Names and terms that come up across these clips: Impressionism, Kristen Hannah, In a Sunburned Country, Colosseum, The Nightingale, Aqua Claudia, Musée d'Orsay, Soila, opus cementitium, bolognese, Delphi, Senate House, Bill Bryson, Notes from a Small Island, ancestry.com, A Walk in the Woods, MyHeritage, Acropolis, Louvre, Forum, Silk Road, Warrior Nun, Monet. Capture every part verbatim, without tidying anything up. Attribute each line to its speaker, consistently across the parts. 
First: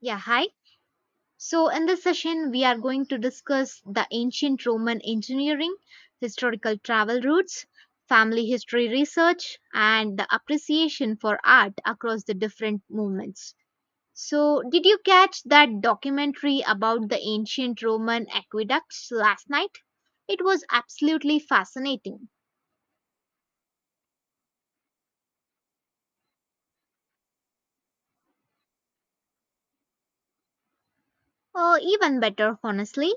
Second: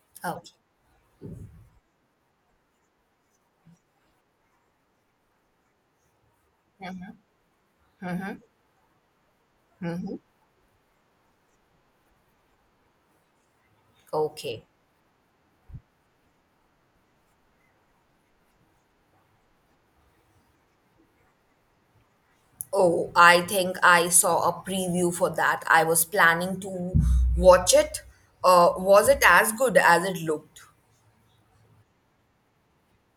Speaker 1: Yeah,
Speaker 2: Oh,
Speaker 1: hi. So, in this session, we are going to discuss the ancient Roman engineering, historical travel routes, family history research,
Speaker 2: mhm.
Speaker 1: and the appreciation for art across the different movements. So,
Speaker 2: Okay.
Speaker 1: did you catch that documentary about the ancient Roman aqueducts last night? It was absolutely fascinating.
Speaker 2: Oh, I think I saw a preview for that. I was planning to watch it. Uh, was it as good as it looked?
Speaker 1: Oh, even better, honestly.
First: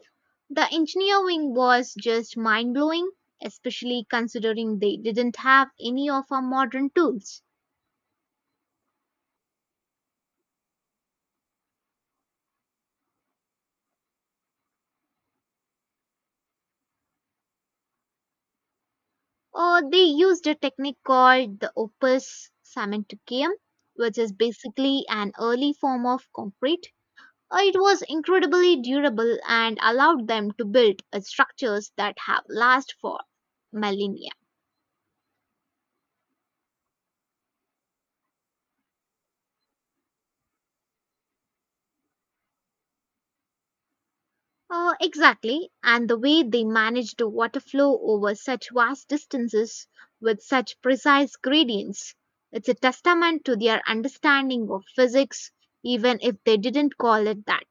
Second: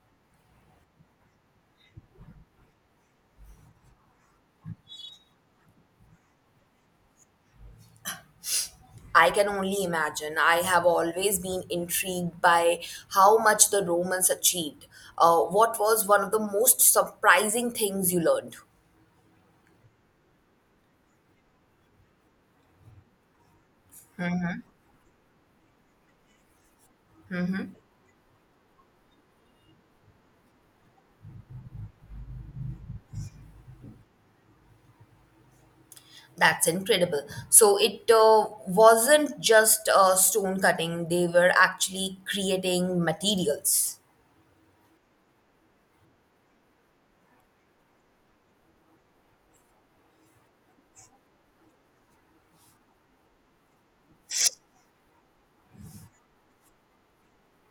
Speaker 1: The engineering was just mind blowing, especially considering they didn't have any of our modern tools.
Speaker 2: I can only imagine. I have always been intrigued by how much the Romans achieved. Uh, what was one of the most surprising things you learned?
Speaker 1: Or they used a technique called the opus cementitium, which is basically an early form of concrete. Uh, It was incredibly durable and allowed them to build uh, structures that have lasted for millennia.
Speaker 2: That's incredible. So it uh, wasn't just uh, stone cutting, they were actually creating materials.
Speaker 1: Uh, exactly, and the way they manage the water flow over such vast distances with such precise gradients. It's a testament to their understanding of physics, even if they didn't call it that.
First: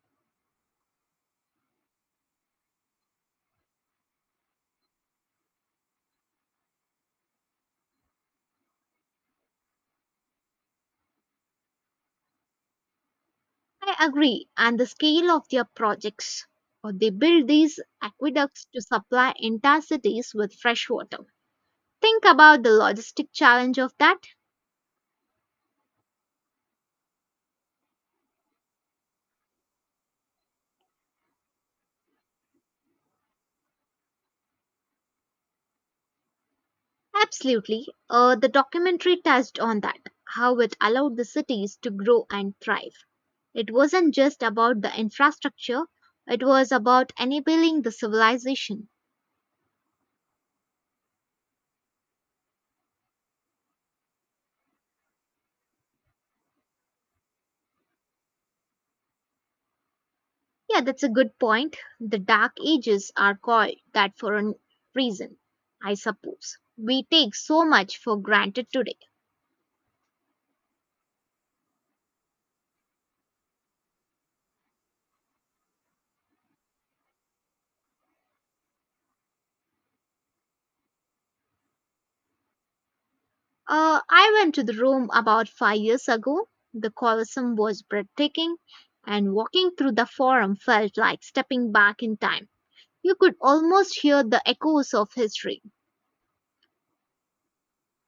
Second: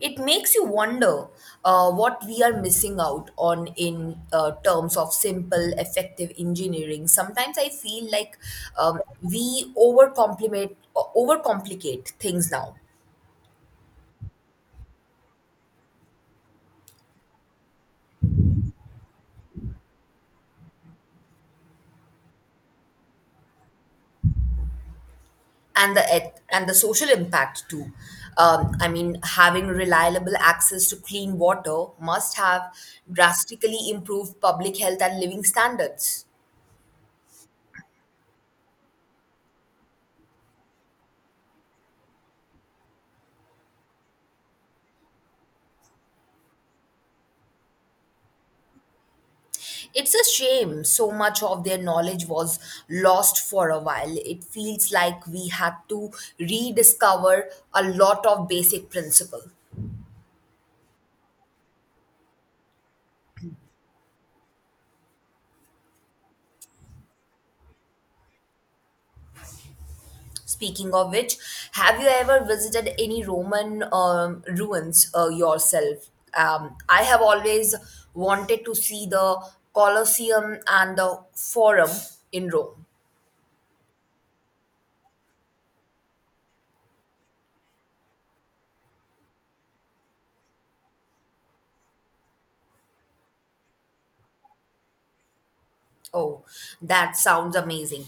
Speaker 2: It makes you wonder uh, what we are missing out on in uh, terms of simple, effective engineering. Sometimes I feel like um, we overcomplicate overcomplicate things now,
Speaker 1: I agree, and the scale of their projects. Or they build these aqueducts to supply entire cities with fresh water. Think about the logistic challenge of that.
Speaker 2: and the eth- and the social impact too. Um, I mean, having reliable access to clean water must have drastically improved public health and living standards.
Speaker 1: Absolutely. Uh, the documentary touched on that, how it allowed the cities to grow and thrive. It wasn't just about the infrastructure, it was about enabling the civilization.
Speaker 2: It's a shame so much of their knowledge was lost for a while. It feels like we had to rediscover a lot of basic principle.
Speaker 1: Yeah, that's a good point. The Dark Ages are called that for a reason, I suppose. We take so much for granted today.
Speaker 2: Speaking of which, have you ever visited any Roman um, ruins uh, yourself? Um, I have always wanted to see the Colosseum and the Forum in Rome.
Speaker 1: Uh, I went to the Rome about five years ago. The Colosseum was breathtaking, and walking through the Forum felt like stepping back in time. You could almost hear the echoes of history.
Speaker 2: Oh, that sounds amazing.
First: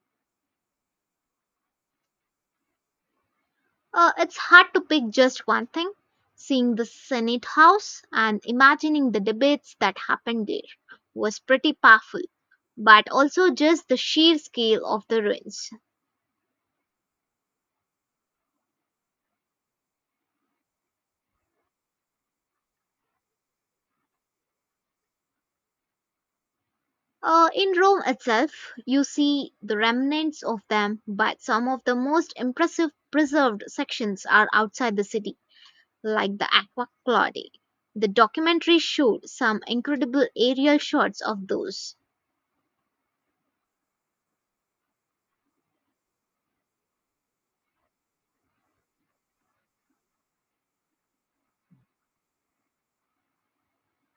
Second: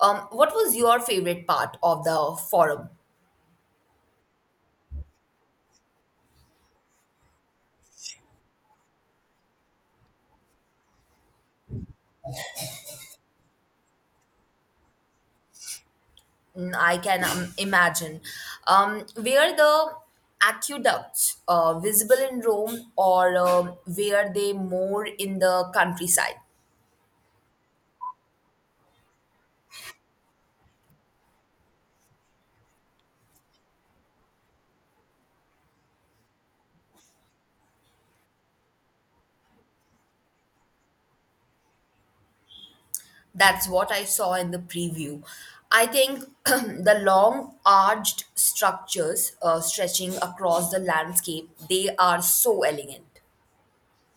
Speaker 2: Um, what was your favorite part of the Forum?
Speaker 1: Uh, it's hard to pick just one thing. Seeing the Senate House and imagining the debates that happened there was pretty powerful, but also just the sheer scale of the ruins.
Speaker 2: Mm, I can um, imagine. Um, were the aqueducts uh, visible in Rome or um were they more in the countryside?
Speaker 1: Uh, in Rome itself, you see the remnants of them, but some of the most impressive preserved sections are outside the city, like the Aqua Claudia. The documentary showed some incredible aerial shots of those.
Speaker 2: That's what I saw in the preview. I think the long arched structures uh, stretching across the landscape, they are so elegant.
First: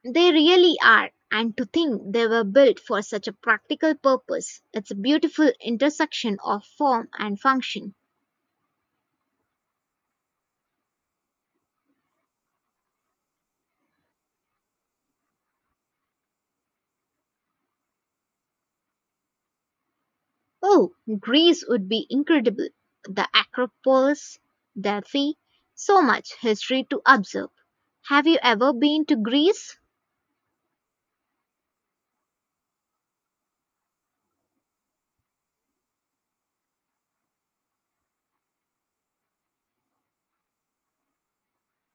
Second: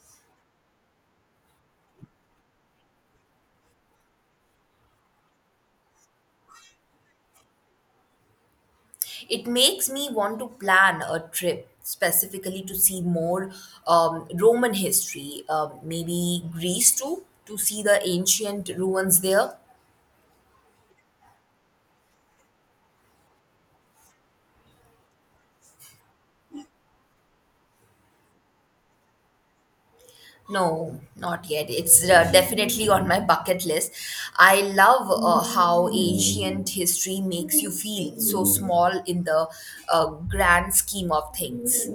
Speaker 1: They really are. And to think they were built for such a practical purpose. It's a beautiful intersection of form and function.
Speaker 2: It makes me want to plan a trip specifically to see more um, Roman history, um, maybe Greece too, to see the ancient ruins there.
Speaker 1: Oh, Greece would be incredible. The Acropolis, Delphi, so much history to observe. Have you ever been to Greece?
Speaker 2: No, not yet. It's uh, definitely on my bucket list. I love uh, how ancient history makes you feel so small in the uh, grand scheme of things.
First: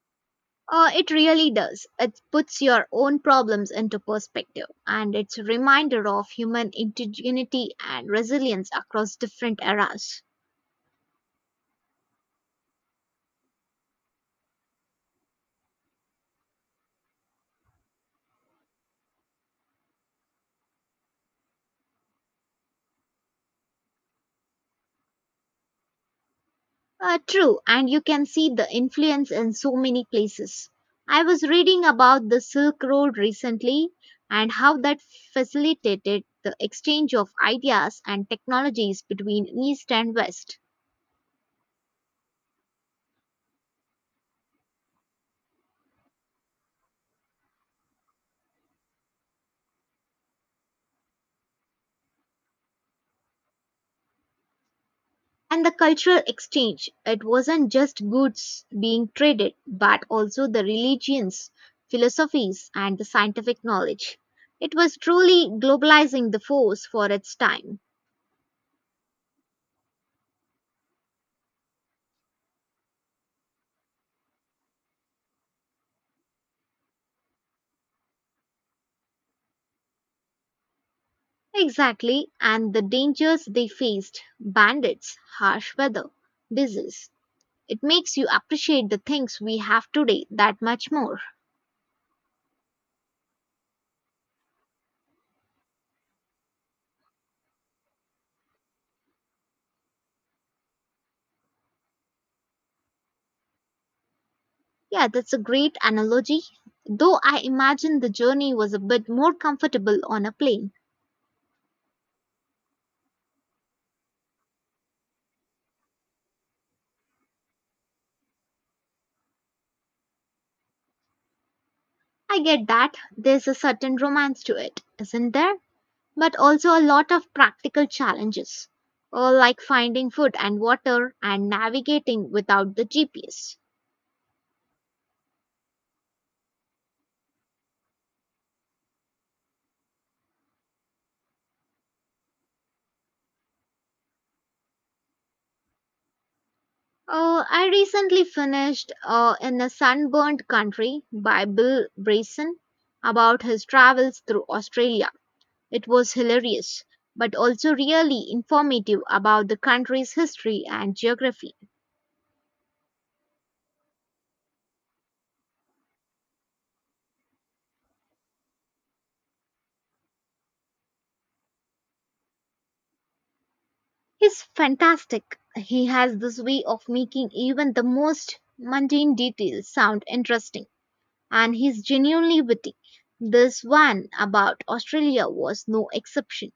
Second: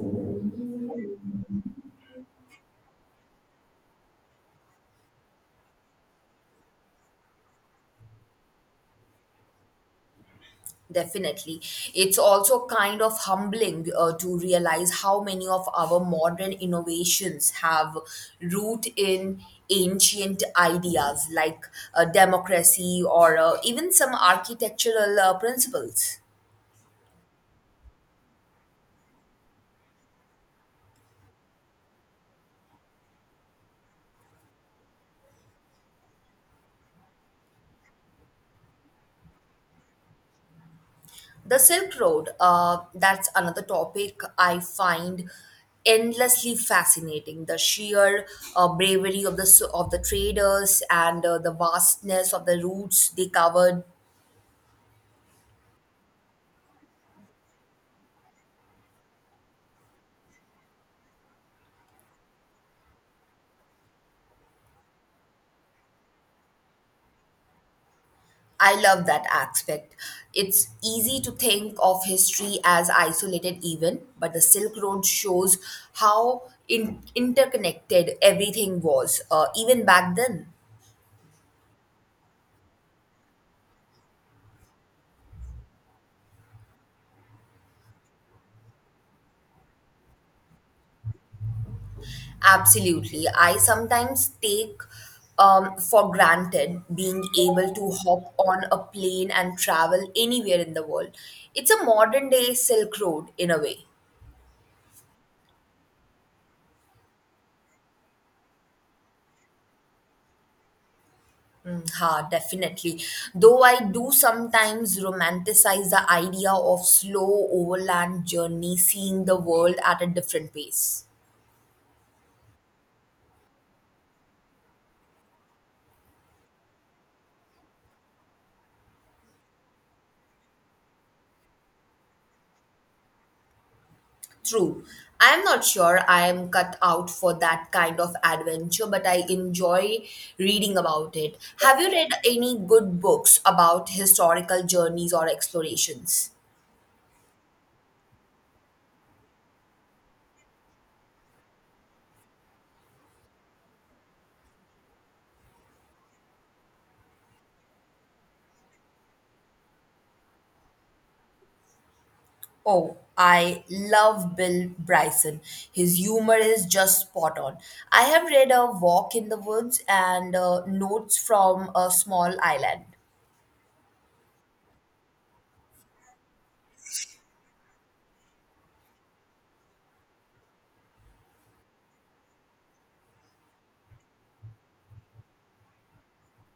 Speaker 1: Uh, it really does. It puts your own problems into perspective, and it's a reminder of human indigeneity and resilience across different eras.
Speaker 2: Definitely. It's also kind of humbling uh, to realize how many of our modern innovations have root in ancient ideas like uh, democracy or uh, even some architectural uh, principles.
Speaker 1: Uh, true, and you can see the influence in so many places. I was reading about the Silk Road recently and how that facilitated the exchange of ideas and technologies between East and West.
Speaker 2: The Silk Road, uh, that's another topic I find endlessly fascinating. The sheer uh, bravery of the s- of the traders and uh, the vastness of the routes they covered.
Speaker 1: And the cultural exchange, it wasn't just goods being traded, but also the religions, philosophies, and the scientific knowledge. It was truly globalizing the force for its time.
Speaker 2: I love that aspect. It's easy to think of history as isolated event, but the Silk Road shows how in- interconnected everything was, uh, even back then.
Speaker 1: Exactly, and the dangers they faced bandits, harsh weather, disease. It makes you appreciate the things we have today that much more.
Speaker 2: Absolutely. I sometimes take um, for granted being able to hop on a plane and travel anywhere in the world. It's a modern day Silk Road in a way.
Speaker 1: Yeah, that's a great analogy. Though I imagine the journey was a bit more comfortable on a plane.
Speaker 2: Mm, ha, definitely. Though I do sometimes romanticize the idea of slow overland journey, seeing the world at a different pace.
Speaker 1: I get that. There's a certain romance to it, isn't there? But also a lot of practical challenges, uh, like finding food and water and navigating without the G P S.
Speaker 2: True. I am not sure I am cut out for that kind of adventure, but I enjoy reading about it. Have you read any good books about historical journeys or explorations?
Speaker 1: Uh, I recently finished uh, In a Sunburned Country by Bill Bryson about his travels through Australia. It was hilarious, but also really informative about the country's history and geography.
Speaker 2: Oh, I love Bill Bryson. His humor is just spot on. I have read A Walk in the Woods and uh, Notes from a Small Island.
Speaker 1: He's fantastic. He has this way of making even the most mundane details sound interesting, and he's genuinely witty. This one about Australia was no exception.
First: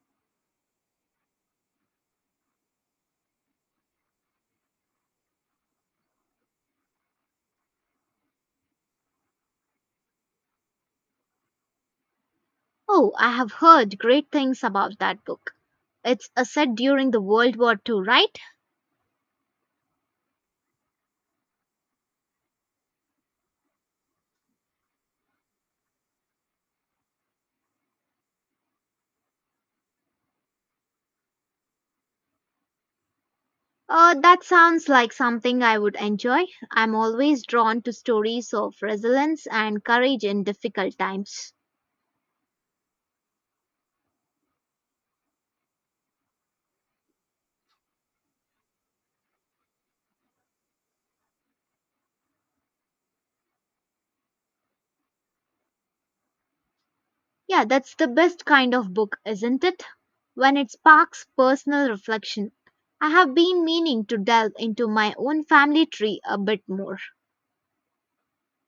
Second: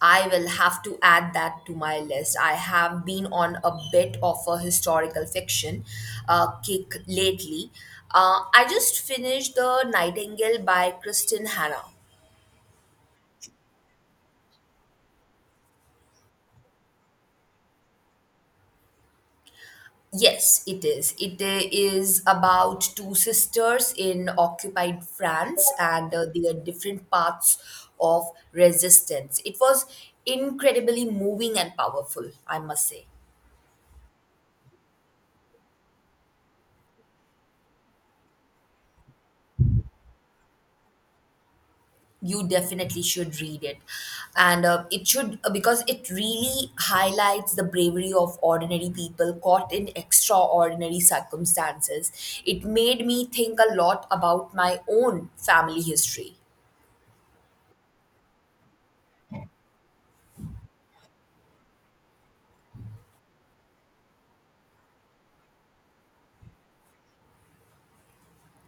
Speaker 2: I will have to add that to my list. I have been on a bit of a historical fiction uh, kick lately. Uh, I just finished The Nightingale by Kristen Hannah.
Speaker 1: Oh, I have heard great things about that book. It's a set during the World War Two, right?
Speaker 2: Yes, it is. It uh, is about two sisters in occupied France and uh, their different paths of resistance. It was incredibly moving and powerful, I must say.
Speaker 1: Uh, that sounds like something I would enjoy. I'm always drawn to stories of resilience and courage in difficult times.
Speaker 2: You definitely should read it. And uh, it should, uh, because it really highlights the bravery of ordinary people caught in extraordinary circumstances. It made me think a lot about my own family history.
Speaker 1: Yeah, that's the best kind of book, isn't it? When it sparks personal reflection. I have been meaning to delve into my own family tree a bit more.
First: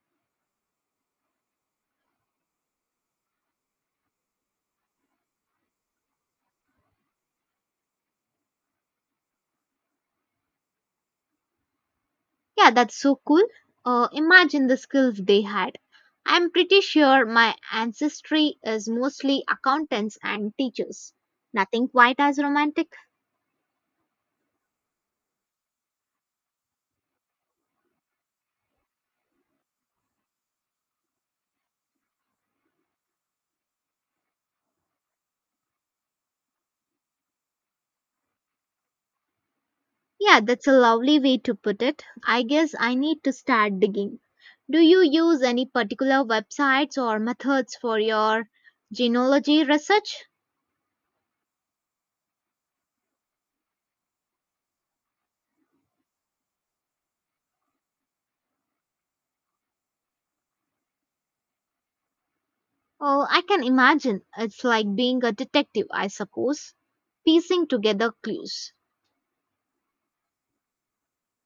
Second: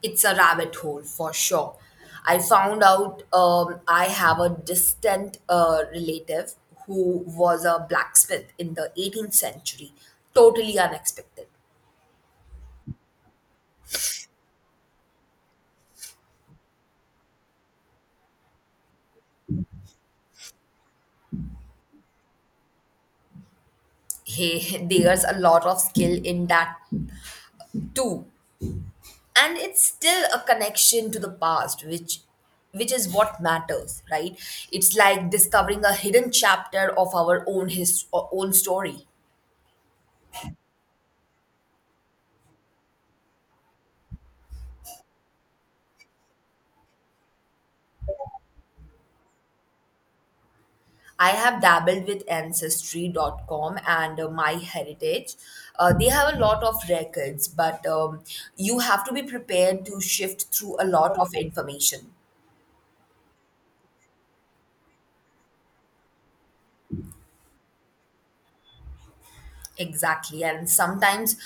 Speaker 2: It's a rabbit hole for sure. I found out um, I have a distant uh, relative who was a blacksmith in the eighteenth century. Totally unexpected.
Speaker 1: Yeah, that's so cool. Uh, imagine the skills they had. I'm pretty sure my ancestry is mostly accountants and teachers. Nothing quite as romantic.
Speaker 2: Hey, there's a lot of skill in that too. And it's still a connection to the past, which which is what matters, right? It's like discovering a hidden chapter of our own his own story.
Speaker 1: Yeah, that's a lovely way to put it. I guess I need to start digging. Do you use any particular websites or methods for your genealogy research?
Speaker 2: I have dabbled with ancestry dot com and uh, MyHeritage. Uh, they have a lot of records, but um, you have to be prepared to shift through a lot of information.
Speaker 1: Oh, I can imagine. It's like being a detective, I suppose, piecing together clues.
Speaker 2: Exactly. And sometimes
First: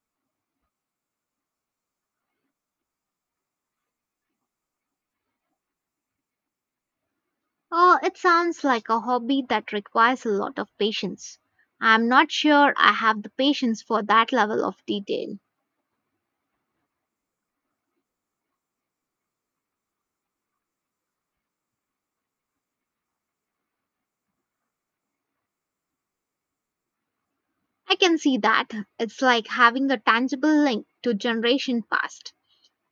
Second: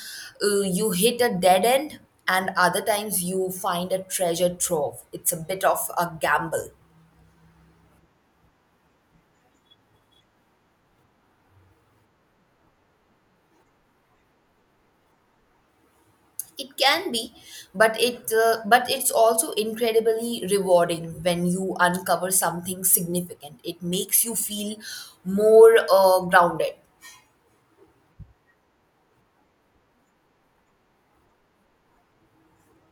Speaker 2: uh, you hit a dead end, and other times you find a treasure trove. It's a bit of a gamble.
Speaker 1: Oh, it sounds like a hobby that requires a lot of patience. I'm not sure I have the patience for that level of detail.
Speaker 2: It can be, but it uh, but it's also incredibly rewarding when you uncover something significant. It makes you feel more uh, grounded.
Speaker 1: I can see that. It's like having a tangible link to generation past.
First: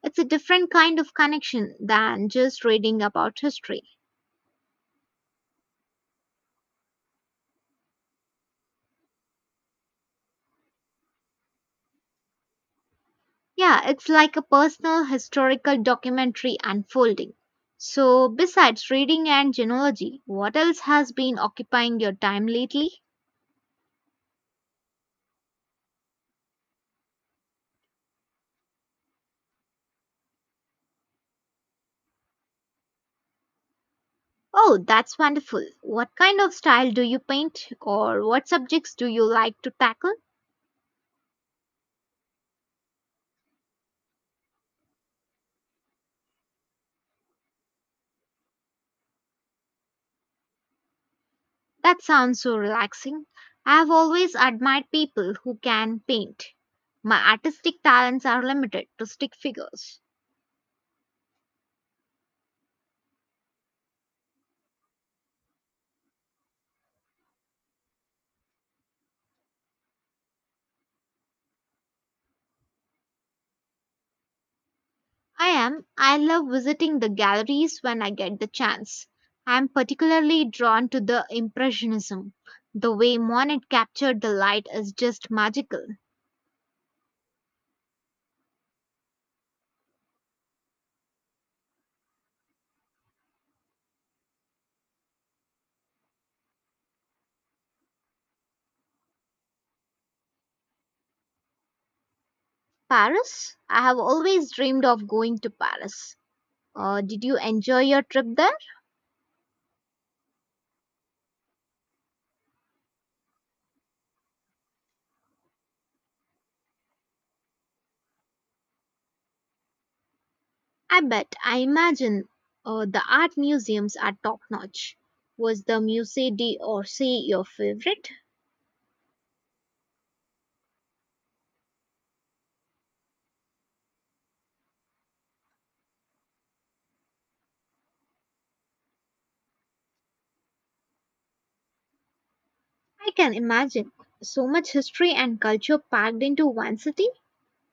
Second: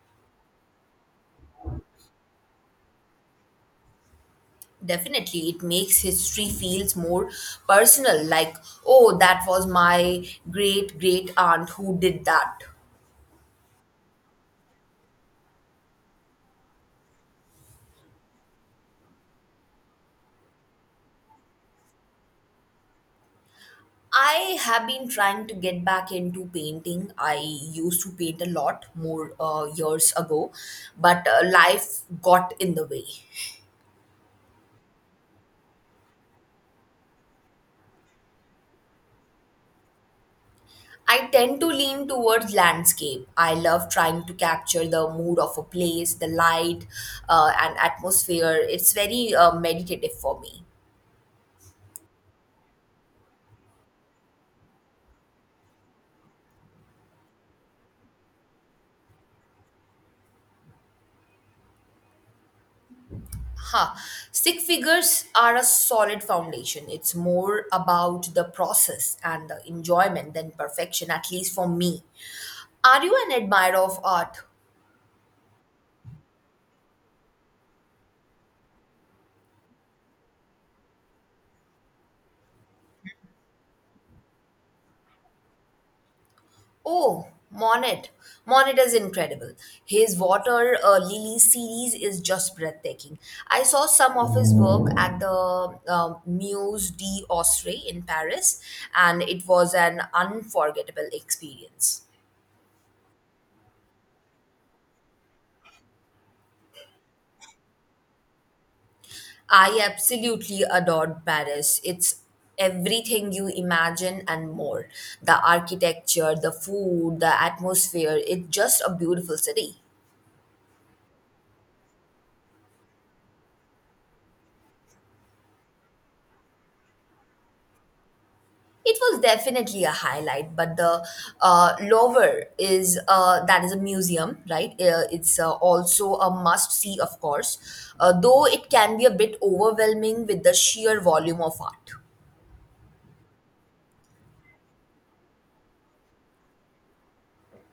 Speaker 1: It's a different kind of connection than just reading about history.
Speaker 2: Definitely, it makes history feels more personal. Like, oh, that was my great great aunt who did that.
Speaker 1: Yeah, it's like a personal historical documentary unfolding. So, besides reading and genealogy, what else has been occupying your time lately?
Speaker 2: I have been trying to get back into painting. I used to paint a lot more uh, years ago, but uh, life got in the way.
Speaker 1: Oh, that's wonderful. What kind of style do you paint or what subjects do you like to tackle?
Speaker 2: I tend to lean towards landscape. I love trying to capture the mood of a place, the light, uh, and atmosphere. It's very uh, meditative for me.
Speaker 1: That sounds so relaxing. I've always admired people who can paint. My artistic talents are limited to stick figures.
Speaker 2: Huh. Stick figures are a solid foundation. It's more about the process and the enjoyment than perfection, at least for me. Are you an admirer of art?
Speaker 1: I am. I love visiting the galleries when I get the chance. I'm particularly drawn to the Impressionism. The way Monet captured the light is just magical.
Speaker 2: Oh, Monet. Monet is incredible. His Water uh, Lily series is just breathtaking. I saw some of his work at the uh, Musée d'Orsay in Paris, and it was an unforgettable experience.
Speaker 1: Paris? I have always dreamed of going to Paris. Uh, did you enjoy your trip there?
Speaker 2: I absolutely adored Paris. It's everything you imagine and more, the architecture, the food, the atmosphere. It's just a beautiful city.
Speaker 1: I bet. I imagine uh, the art museums are top notch. Was the Musée d'Orsay your favorite?
Speaker 2: It was definitely a highlight, but the uh, Louvre is uh, that is a museum, right? Uh, it's uh, also a must see, of course, uh, though it can be a bit overwhelming with the sheer volume of art.
Speaker 1: I can imagine. So much history and culture packed into one city.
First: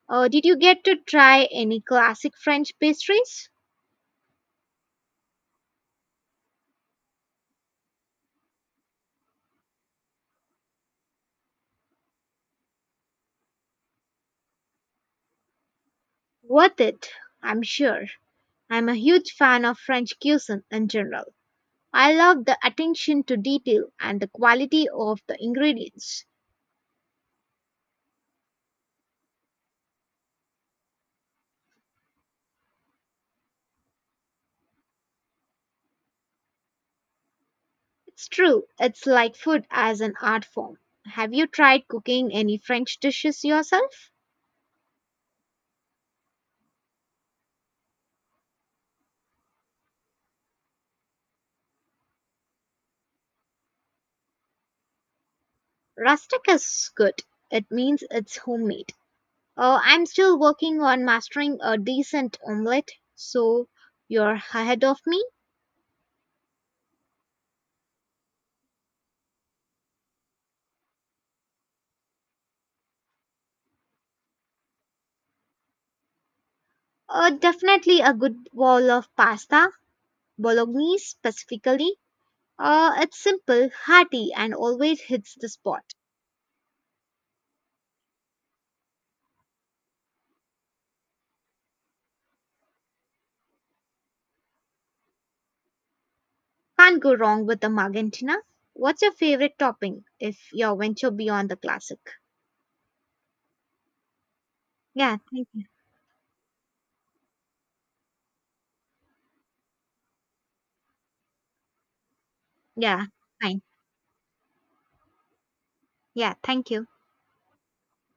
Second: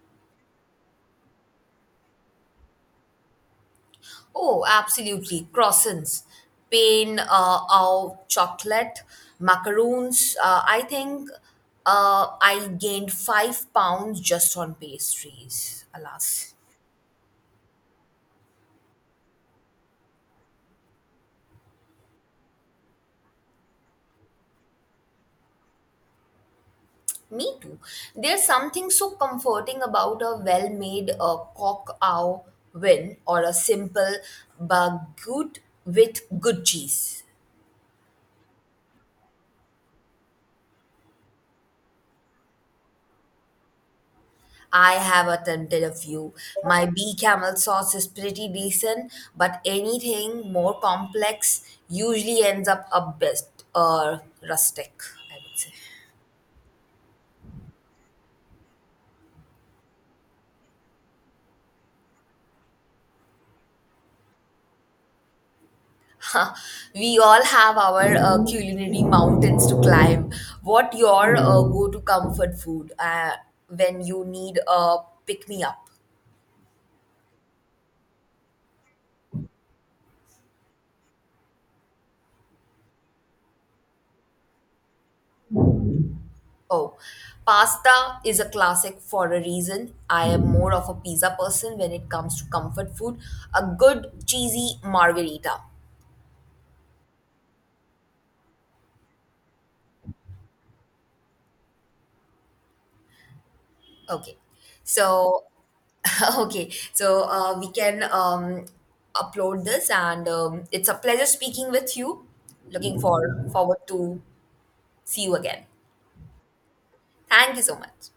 Speaker 1: Uh, did you get to try any classic French pastries?
Speaker 2: Oh, absolutely! Croissants, pain, uh, au chocolate, macaroons. Uh, I think uh, I gained five pounds just on pastries. Alas.
Speaker 1: Worth it, I'm sure. I'm a huge fan of French cuisine in general. I love the attention to detail and the quality of the ingredients.
Speaker 2: Me too. There's something so comforting about a well made uh, cock ow win or a simple baguette with good cheese.
Speaker 1: It's true. It's like food as an art form. Have you tried cooking any French dishes yourself?
Speaker 2: I have attempted a few. My bee camel sauce is pretty decent, but anything more complex usually ends up a best uh, rustic, I would say.
Speaker 1: Rustic is good. It means it's homemade. Uh, I'm still working on mastering a decent omelette, so you're ahead of me.
Speaker 2: Huh. We all have our uh, culinary mountains to climb. What your uh, go-to comfort food uh, when you need a pick-me-up?
Speaker 1: Uh, definitely a good bowl of pasta, bolognese specifically. Uh, it's simple, hearty, and always hits the spot.
Speaker 2: Oh, pasta is a classic for a reason. I am more of a pizza person when it comes to comfort food. A good cheesy margarita.
Speaker 1: Can't go wrong with the magantina. What's your favorite topping if you venture beyond the classic?
Speaker 2: Okay,
Speaker 1: Yeah,
Speaker 2: so
Speaker 1: thank you.
Speaker 2: okay, so uh, we can um, upload this, and um, it's a pleasure speaking with you. Looking
Speaker 1: Yeah,
Speaker 2: for
Speaker 1: fine.
Speaker 2: forward to see you again.
Speaker 1: Yeah, thank you.
Speaker 2: Thank you so much.